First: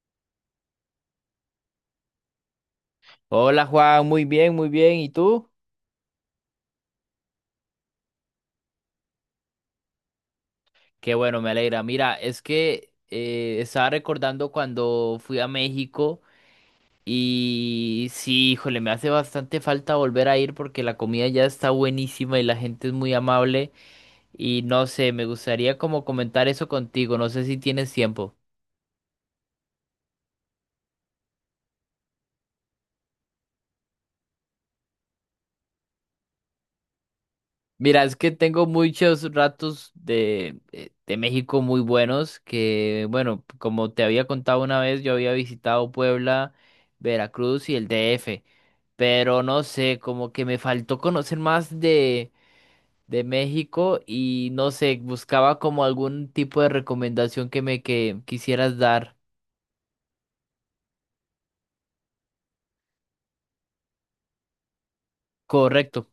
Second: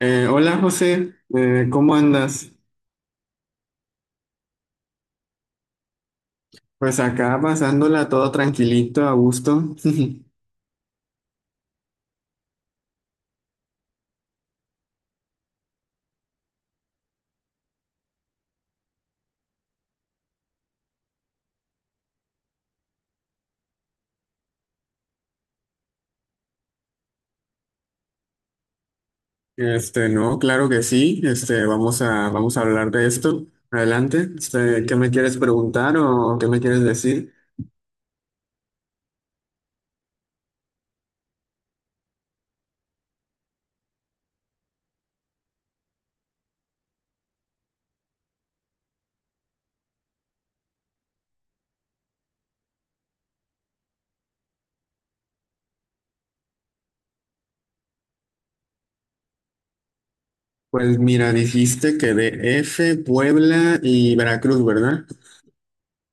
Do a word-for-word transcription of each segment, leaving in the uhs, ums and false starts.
Eh, hola José, Eh, ¿cómo andas? Hola Juan, muy bien, muy bien. ¿Y tú? Pues acá pasándola todo tranquilito, a gusto. Qué bueno, me alegra. Mira, es que eh, estaba recordando cuando fui a México y sí, híjole, me hace bastante falta volver a ir porque la comida ya está buenísima y la gente es muy amable y no sé, me gustaría como comentar eso contigo, no sé si tienes tiempo. Este, no, claro que sí. Este, vamos a, vamos a hablar de esto. Adelante. Este, ¿qué me quieres preguntar o qué me quieres decir? Mira, es que tengo muchos ratos de, eh, de México muy buenos que, bueno, como te había contado una vez, yo había visitado Puebla, Veracruz y el D F. Pero no sé, como que me faltó conocer más de, de México y no sé, buscaba como algún tipo de recomendación que me que quisieras dar. Pues mira, dijiste que de F, Puebla y Veracruz, ¿verdad? Correcto.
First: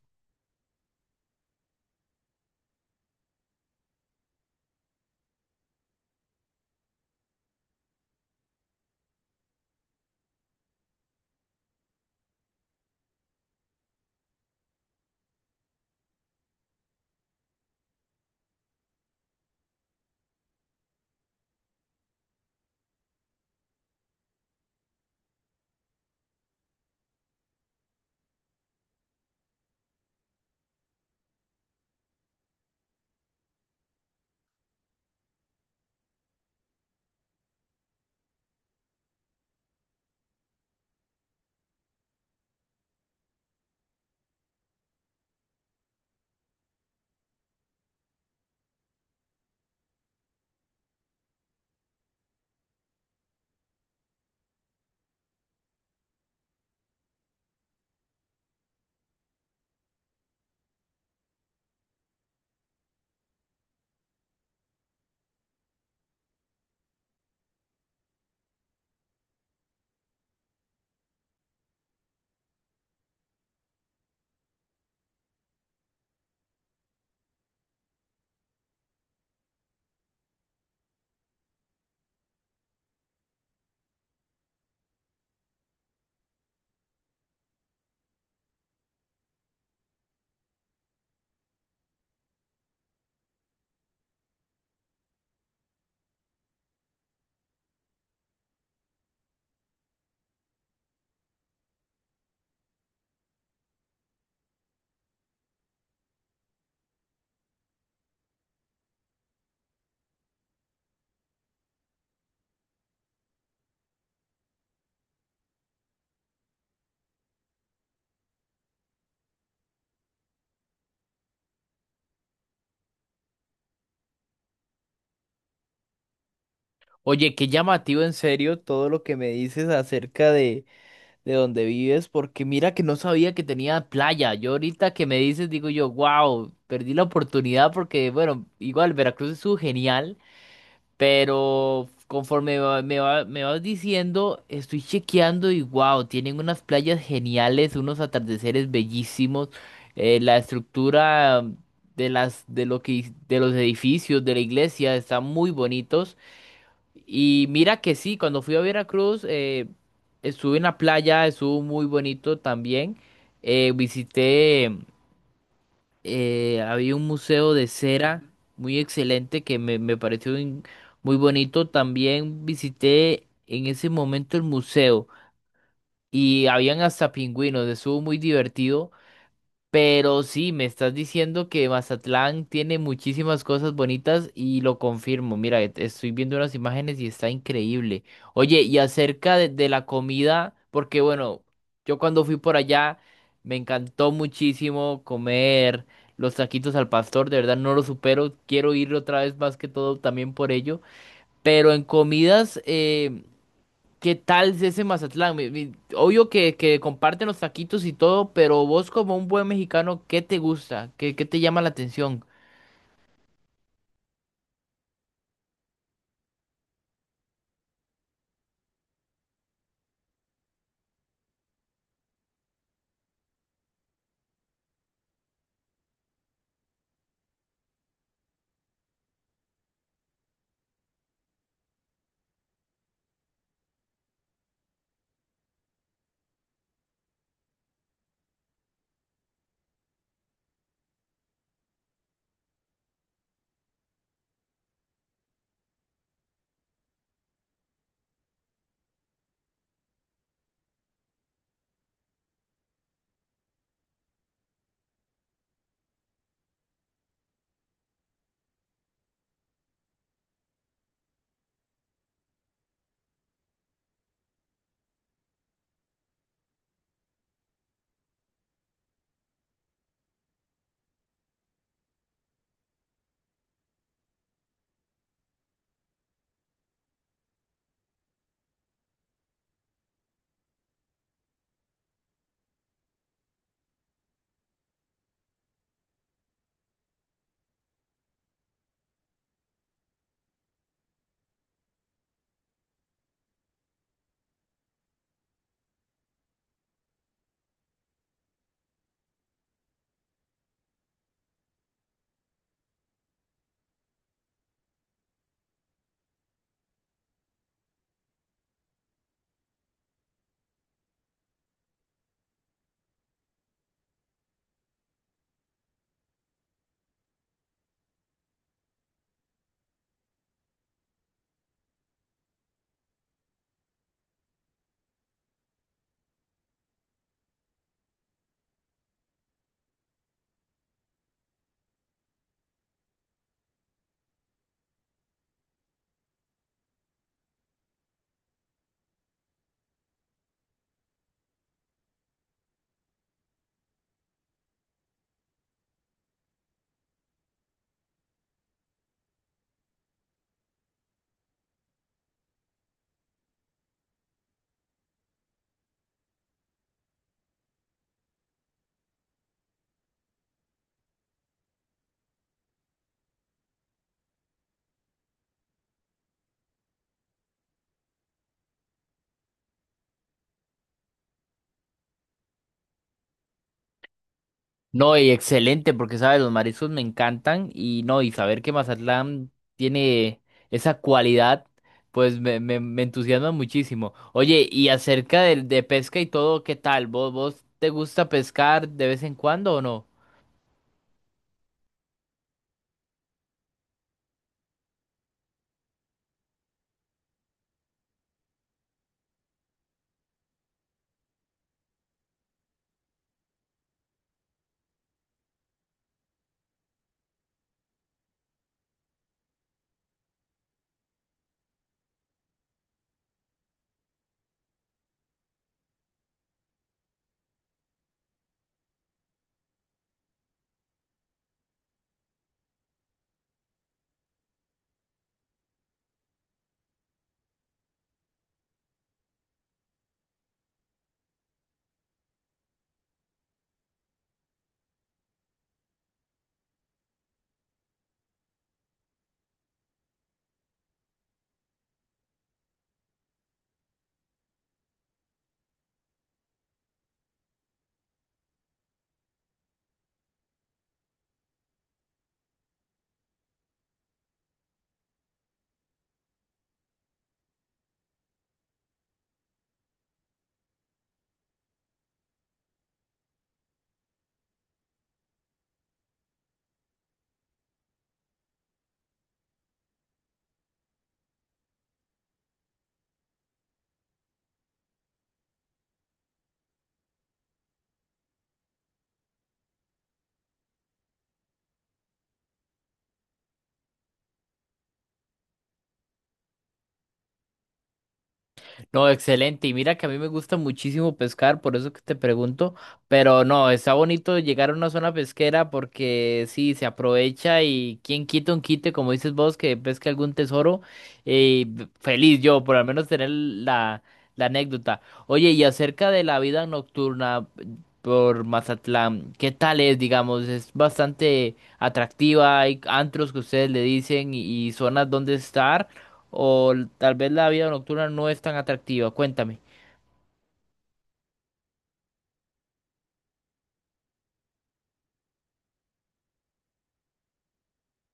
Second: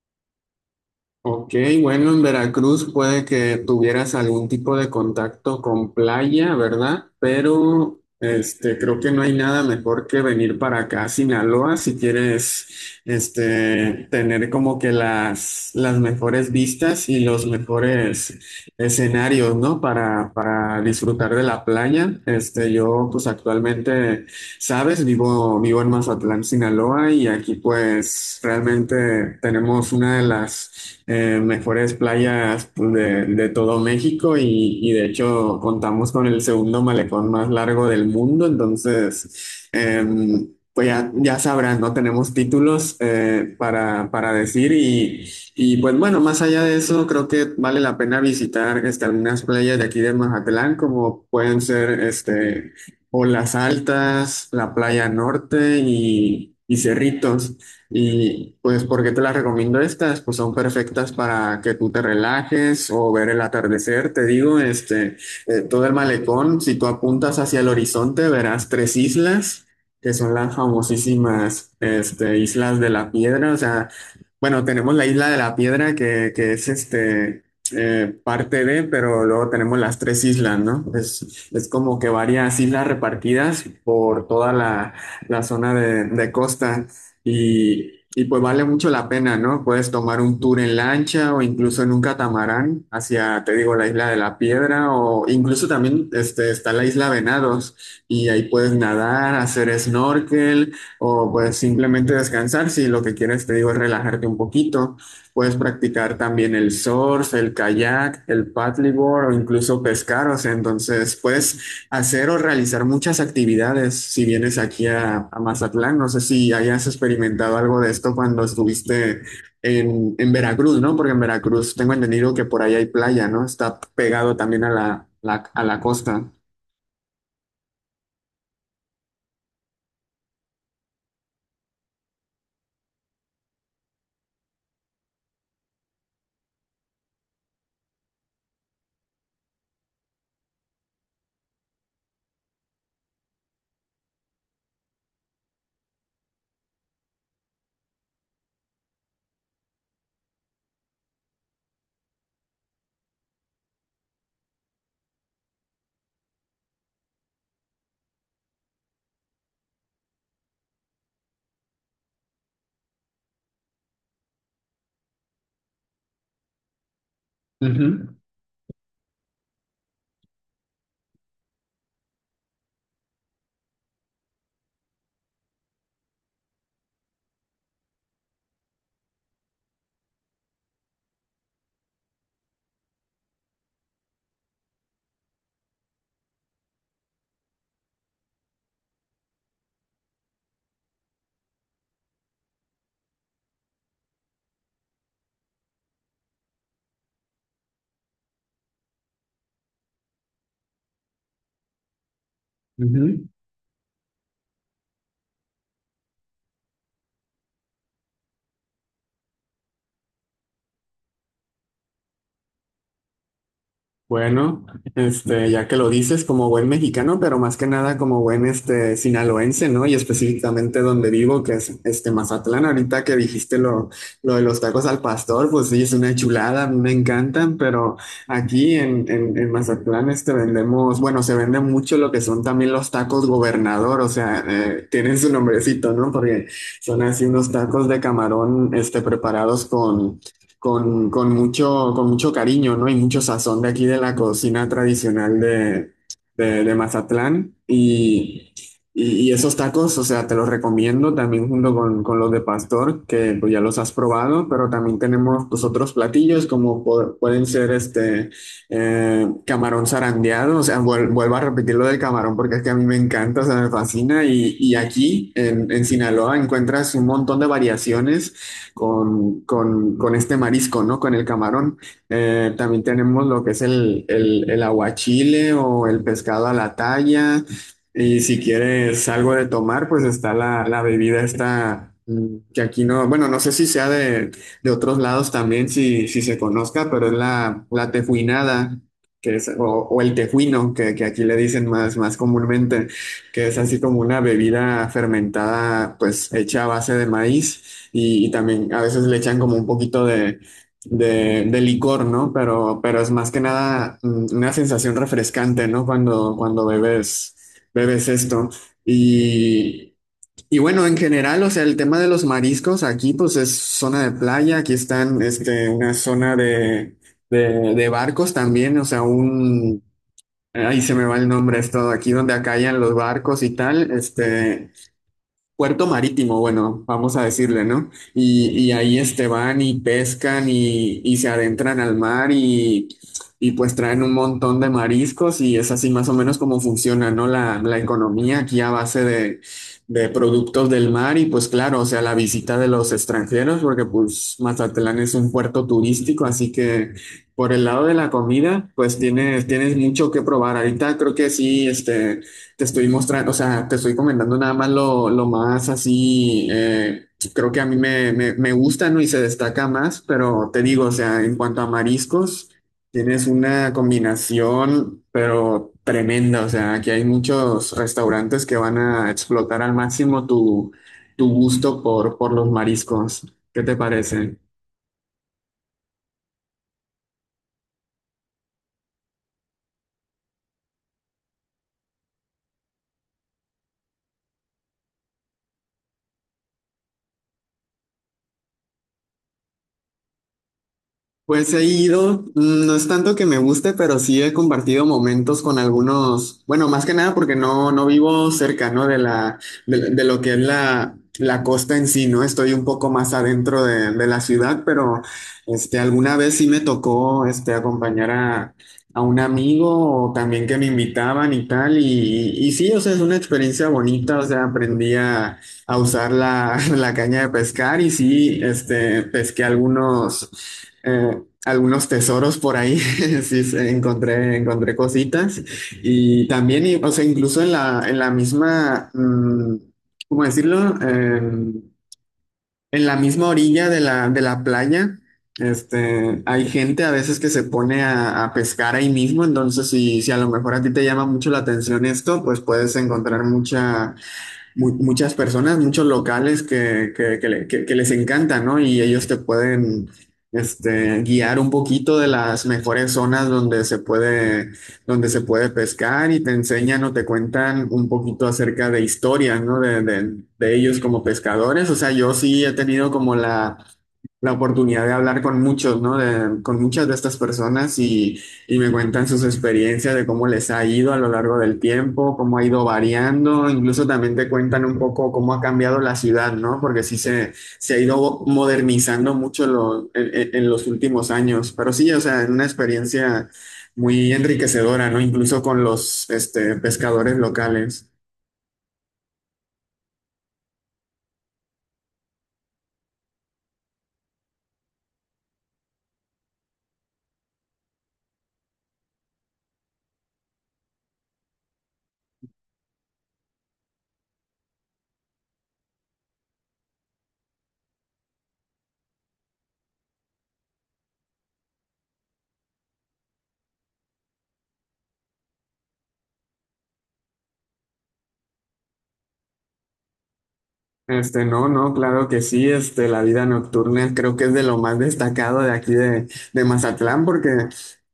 Ok, bueno, en Veracruz puede que tuvieras algún tipo de contacto con playa, ¿verdad? Pero este, creo que no hay nada mejor que venir para acá a Sinaloa si quieres este, tener como que las, las mejores vistas y los mejores escenarios, ¿no? Para, para disfrutar de la playa. Este, yo pues actualmente... Sabes, vivo, vivo en Mazatlán, Sinaloa, y aquí pues realmente tenemos una de las eh, mejores playas pues, de, de todo México y, y de hecho contamos con el segundo malecón más largo del mundo, entonces em, pues ya, ya sabrás, ¿no? Tenemos títulos eh, para, para decir y, y pues bueno, más allá de eso, creo que vale la pena visitar este, algunas playas de aquí de Mazatlán, como pueden ser este o las altas, la playa norte y, y cerritos. Y pues, ¿por qué te las recomiendo estas? Pues son perfectas para que tú te relajes o ver el atardecer. Te digo, este, eh, todo el malecón, si tú apuntas hacia el horizonte, verás tres islas, que son las famosísimas, este, Islas de la Piedra. O sea, bueno, tenemos la Isla de la Piedra que, que es este eh, parte de, pero luego tenemos las tres islas, ¿no? Es, es como que varias islas repartidas por toda la, la zona de, de costa y, y pues vale mucho la pena, ¿no? Puedes tomar un tour en lancha o incluso en un catamarán hacia, te digo, la isla de la Piedra o incluso también este, está la isla Venados y ahí puedes nadar, hacer snorkel o pues simplemente descansar si lo que quieres, te digo, es relajarte un poquito. Puedes practicar también el surf, el kayak, el paddleboard o incluso pescar. O sea, entonces puedes hacer o realizar muchas actividades si vienes aquí a, a Mazatlán. No sé si hayas experimentado algo de esto cuando estuviste en, en Veracruz, ¿no? Porque en Veracruz tengo entendido que por ahí hay playa, ¿no? Está pegado también a la, la- a la costa. Oye, qué llamativo en serio todo lo que me dices acerca de, de donde vives, porque mira que no sabía que tenía playa. Yo ahorita que me dices, digo yo, wow, perdí la oportunidad porque, bueno, igual Veracruz es genial. Pero conforme va- me va- me vas diciendo, estoy chequeando y wow, tienen unas playas geniales, unos atardeceres bellísimos, eh, la estructura de las de lo que de los edificios de la iglesia están muy bonitos. Y mira que sí, cuando fui a Veracruz, eh, estuve en la playa, estuvo muy bonito también. Eh, visité eh, había un museo de Ujú, cera muy excelente que me, me pareció in- muy bonito. También visité en ese momento el museo y habían hasta pingüinos, estuvo muy divertido. Pero sí, me estás diciendo que Mazatlán tiene muchísimas cosas bonitas y lo confirmo. Mira, et- estoy viendo unas imágenes y está increíble. Oye, y acerca de, de la comida, porque bueno, yo cuando fui por allá me encantó muchísimo comer los taquitos al pastor, de verdad no lo supero. Quiero ir otra vez más que todo también por ello. Pero en comidas, eh, ujú. ¿qué tal es ese Mazatlán? Mi- mi- Obvio que, que comparten los taquitos y todo, pero vos como un buen mexicano, ¿qué te gusta? ¿Qué, qué te llama la atención? Bueno, este, ya que lo dices, como buen mexicano, pero más que nada como buen este sinaloense, ¿no? Y específicamente donde vivo, que es este Mazatlán. Ahorita que dijiste lo, lo de los tacos al pastor, pues sí, es una chulada, a mí me encantan, pero aquí en, en, en Mazatlán este vendemos, bueno, se vende mucho lo que son también los tacos gobernador, o sea, eh, tienen su nombrecito, ¿no? Porque son así unos tacos de camarón, este, preparados con con, con mucho, con mucho cariño, ¿no? Y mucho sazón de aquí de la cocina tradicional de, de, de Mazatlán. Y, y- y esos tacos, o sea, te los recomiendo también junto con, con los de pastor, que pues, ya los has probado, pero también tenemos pues, otros platillos como po- pueden ser este eh, camarón zarandeado, o sea, vuel- vuelvo a repetir lo del camarón porque es que a mí me encanta, o sea, me fascina. Y, y aquí en, en Sinaloa encuentras un montón de variaciones con, con- con este marisco, ¿no? Con el camarón. Eh, también tenemos lo que es el, el, el aguachile o el pescado a la talla. Y si quieres algo de tomar, pues está la, la bebida esta, mm, que aquí no, bueno, no sé si sea de, de otros lados también, si, si se conozca, pero es la, la tejuinada. Que es, o, o el tejuino, que, que aquí le dicen más, más comúnmente que es así como una bebida fermentada, pues hecha a base de maíz. Y, y también a veces le echan como un poquito de, de, de licor, ¿no? Pero, pero es más que nada mm, una sensación refrescante, ¿no? Cuando, cuando bebes, bebes esto. Y, y bueno, en general, o sea, el tema de los mariscos aquí, pues es zona de playa, aquí están, este, una zona de, de, de barcos también, o sea, un... Ahí se me va el nombre, esto, aquí donde acallan los barcos y tal, este, puerto marítimo, bueno, vamos a decirle, ¿no? Y, y ahí este van y pescan y, y se adentran al mar y, y pues traen un montón de mariscos y es así más o menos como funciona, ¿no? La, la economía aquí a base de, de productos del mar y pues claro, o sea, la visita de los extranjeros, porque pues Mazatlán es un puerto turístico, así que por el lado de la comida, pues tienes, tienes mucho que probar. Ahorita creo que sí, este te estoy mostrando, o sea, te estoy comentando nada más lo, lo más así, eh, creo que a mí me, me, me gusta, ¿no? Y se destaca más, pero te digo, o sea, en cuanto a mariscos, tienes una combinación, pero tremenda, o sea, aquí hay muchos restaurantes que van a explotar al máximo tu, tu gusto por, por los mariscos. ¿Qué te parece? No, y excelente, porque sabes, los mariscos me encantan y no, y saber que Mazatlán tiene esa cualidad, pues me, me, me entusiasma muchísimo. Oye, y acerca de, de pesca y todo, ¿qué tal? ¿Vos, vos te gusta pescar de vez en cuando o no? Pues he ido, mm, no es tanto que me guste, pero sí he compartido momentos con algunos, bueno, más que nada porque no, no vivo cerca, ¿no? De la, de, de lo que es la, la costa en sí, ¿no? Estoy un poco más adentro de, de la ciudad, pero este, alguna vez sí me tocó este, acompañar a, a un amigo o también que me invitaban y tal, y, y, y sí, o sea, es una experiencia bonita, o sea, aprendí a, a usar la, la caña de pescar y sí, este, pesqué algunos eh, algunos tesoros por ahí, sí, se- encontré, encontré cositas y también, y- o sea, incluso en la, en la misma, mm, ¿cómo decirlo? Eh, en la misma orilla de la, de la playa, este, hay gente a veces que se pone a, a pescar ahí mismo, entonces si, si a lo mejor a ti te llama mucho la atención esto, pues puedes encontrar mucha mu- muchas personas, muchos locales que, que- que le- que- que les encanta, ¿no? Y ellos te pueden este, guiar un poquito de las mejores zonas donde se puede, donde se puede pescar y te enseñan o te cuentan un poquito acerca de historias, ¿no? De, de- de ellos como pescadores. O sea, yo sí he tenido como la la oportunidad de hablar con muchos, ¿no? De- con muchas de estas personas y, y me cuentan sus experiencias de cómo les ha ido a lo largo del tiempo, cómo ha ido variando, incluso también te cuentan un poco cómo ha cambiado la ciudad, ¿no? Porque sí se, se ha ido modernizando mucho lo- en, en- en los últimos años, pero sí, o sea, es una experiencia muy enriquecedora, ¿no? Incluso con los este, pescadores locales. No, excelente. Y mira que a mí me gusta muchísimo pescar, por eso que te pregunto. Pero no, está bonito llegar a una zona pesquera porque sí, se aprovecha y quien quita un quite, como dices vos, que pesque algún tesoro. eh, Feliz yo, por al menos tener la, la anécdota. Oye, y acerca de la vida nocturna por Mazatlán, ¿qué tal es, digamos? Es bastante atractiva, hay antros que ustedes le dicen y y zonas donde estar o l- tal vez la vida nocturna no es tan atractiva. Cuéntame. Este, no, no, claro que sí, este, la vida nocturna creo que es de lo más destacado de aquí de, de Mazatlán, porque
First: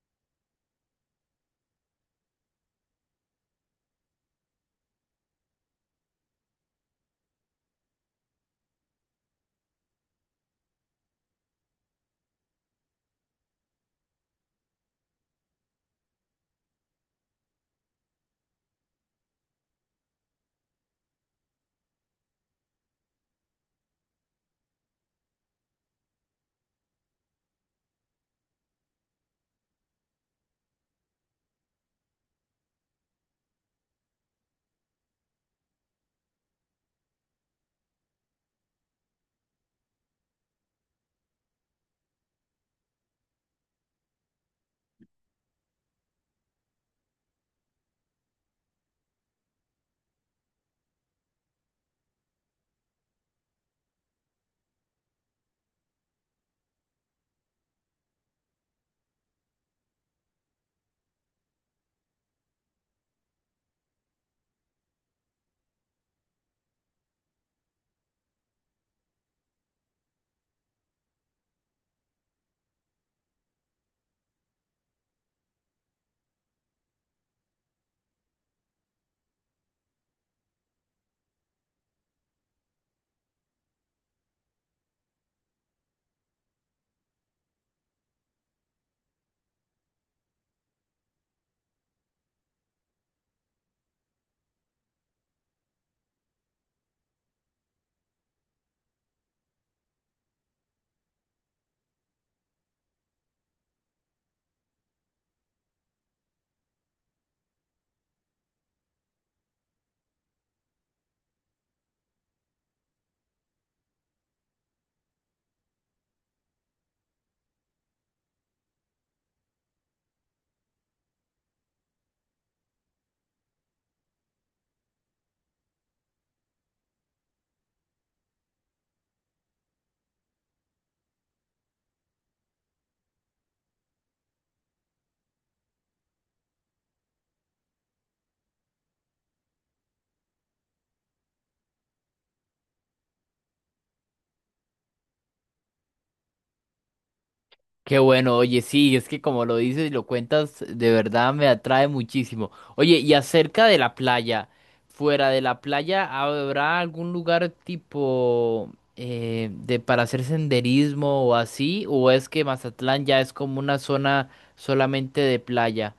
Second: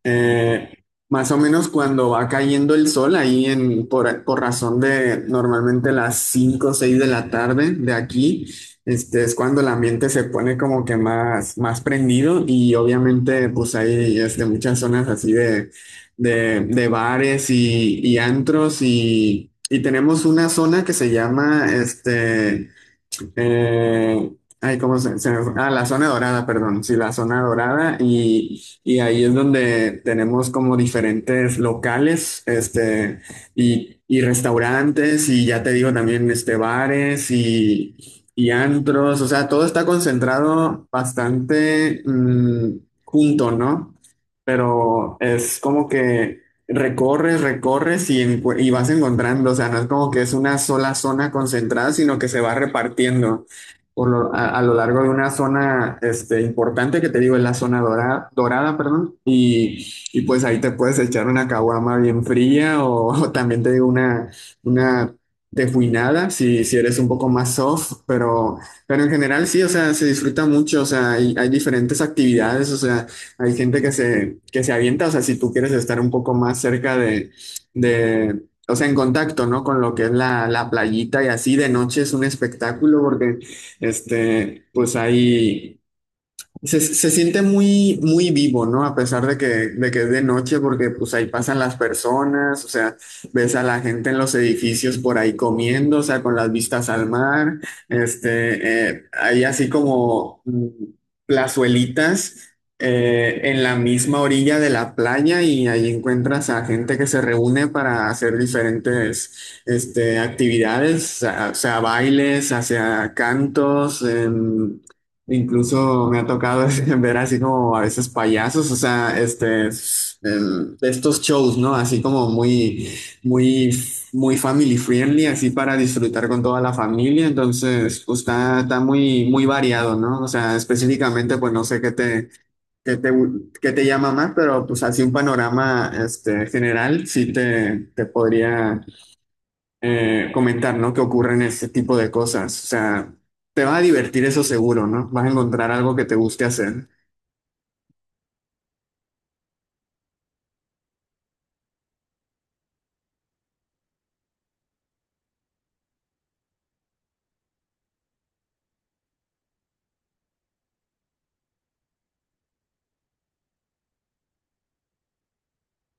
eh, más o menos cuando va cayendo el sol ahí en, por, por razón de normalmente las cinco o seis de la tarde de aquí, este, es cuando el ambiente se pone como que más, más prendido y obviamente pues hay este, muchas zonas así de, de, de bares y, y antros y, y tenemos una zona que se llama, este, eh, ay, ¿cómo se, se me fue? Ah, la zona dorada, perdón. Sí, la zona dorada. Y, y ahí es donde tenemos como diferentes locales, este, y, y restaurantes, y ya te digo también, este, bares y, y antros. O sea, todo está concentrado bastante mm, junto, ¿no? Pero es como que recorres, recorres y, encu- y vas encontrando, o sea, no es como que es una sola zona concentrada, sino que se va repartiendo por lo- a, a lo largo de una zona este, importante, que te digo, es la zona dorada, dorada, perdón, y, y pues ahí te puedes echar una caguama bien fría o, o también te digo una, una tejuinada, si, si eres un poco más soft, pero, pero en general sí, o sea, se disfruta mucho, o sea, hay, hay diferentes actividades, o sea, hay gente que se, que se avienta, o sea, si tú quieres estar un poco más cerca de, de, o sea, en contacto, ¿no? Con lo que es la, la playita y así de noche es un espectáculo porque, este, pues hay se, se siente muy, muy vivo, ¿no? A pesar de que, de que es de noche, porque pues ahí pasan las personas, o sea, ves a la gente en los edificios por ahí comiendo, o sea, con las vistas al mar, este, eh, hay así como mm, plazuelitas eh, en la misma orilla de la playa y ahí encuentras a gente que se reúne para hacer diferentes, este, actividades, o sea, o sea, bailes, hacia cantos, em, incluso me ha tocado ver así como a veces payasos, o sea, este, el- de estos shows, ¿no? Así como muy, muy, muy family friendly, así para disfrutar con toda la familia. Entonces, pues está, está muy, muy variado, ¿no? O sea, específicamente, pues no sé qué te, qué te, qué te llama más, pero pues así un panorama, este, general, sí te, te podría eh, comentar, ¿no? Que ocurren este tipo de cosas. O sea, te vas a divertir eso seguro, ¿no? Vas a encontrar algo que te guste hacer. Qué bueno, oye, sí, es que como lo dices y lo cuentas, de verdad me atrae muchísimo. Oye, y acerca de la playa, fuera de la playa, ¿habrá algún lugar tipo eh, de para hacer senderismo o así? ¿O es que Mazatlán ya es como una zona solamente de playa?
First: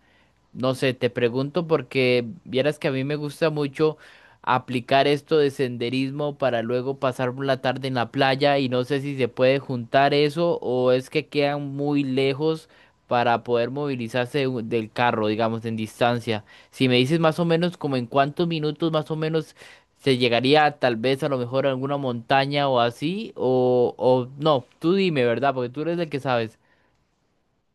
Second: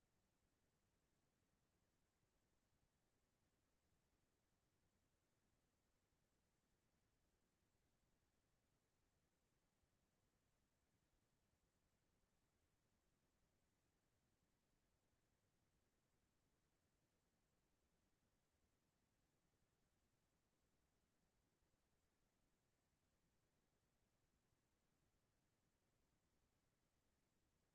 No sé, te pregunto porque vieras que a mí me gusta mucho aplicar esto de senderismo para luego pasar la tarde en la playa y no sé si se puede juntar eso o es que quedan muy lejos para poder movilizarse de un- del carro, digamos, en distancia. Si me dices más o menos como en cuántos minutos más o menos se llegaría tal vez a lo mejor a alguna montaña o así o, o no, tú dime, ¿verdad? Porque tú eres el que sabes.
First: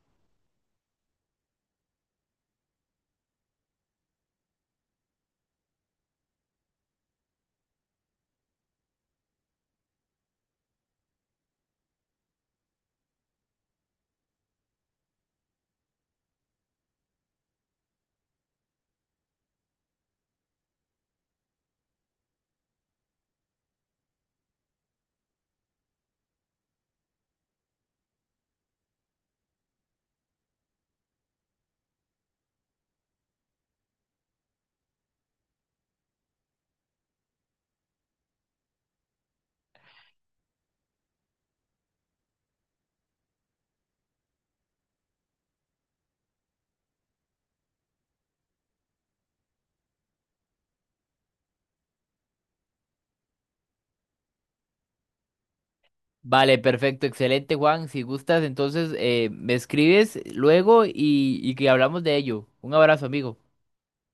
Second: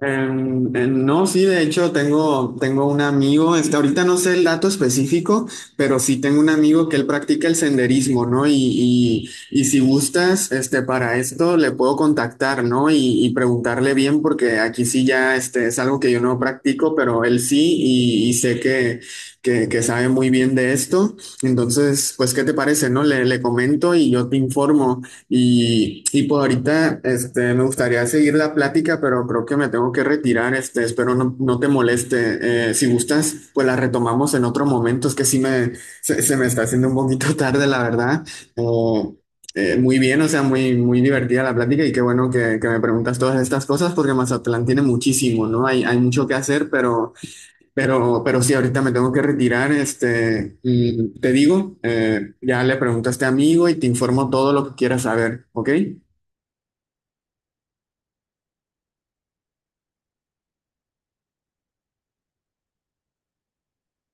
Em, eh, no, sí, de hecho tengo, tengo un amigo, este, ahorita no sé el dato específico, pero sí tengo un amigo que él practica el senderismo, ¿no? Y, y, y si gustas, este, para esto le puedo contactar, ¿no? Y, y preguntarle bien, porque aquí sí ya, este, es algo que yo no practico, pero él sí, y, y sé que, que, que sabe muy bien de esto. Entonces, pues, ¿qué te parece, no? Le, le comento y yo te informo. Y, y por ahorita, este, me gustaría seguir la plática, pero creo que me tengo que retirar, este, espero no, no te moleste. Eh, si gustas, pues la retomamos en otro momento, es que sí me, se, se me está haciendo un poquito tarde, la verdad. O, eh, muy bien, o sea, muy, muy divertida la plática y qué bueno que, que me preguntas todas estas cosas porque Mazatlán tiene muchísimo, ¿no? Hay, hay mucho que hacer, pero... Pero, pero sí, ahorita me tengo que retirar, este, y te digo, eh, ya le pregunto a este amigo y te informo todo lo que quieras saber, ¿ok? Vale, perfecto, excelente, Juan. Si gustas, entonces eh, me escribes luego y, y que hablamos de ello. Un abrazo, amigo.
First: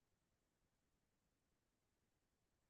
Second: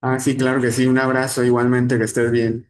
Ah, sí, claro que sí, un abrazo igualmente, que estés bien.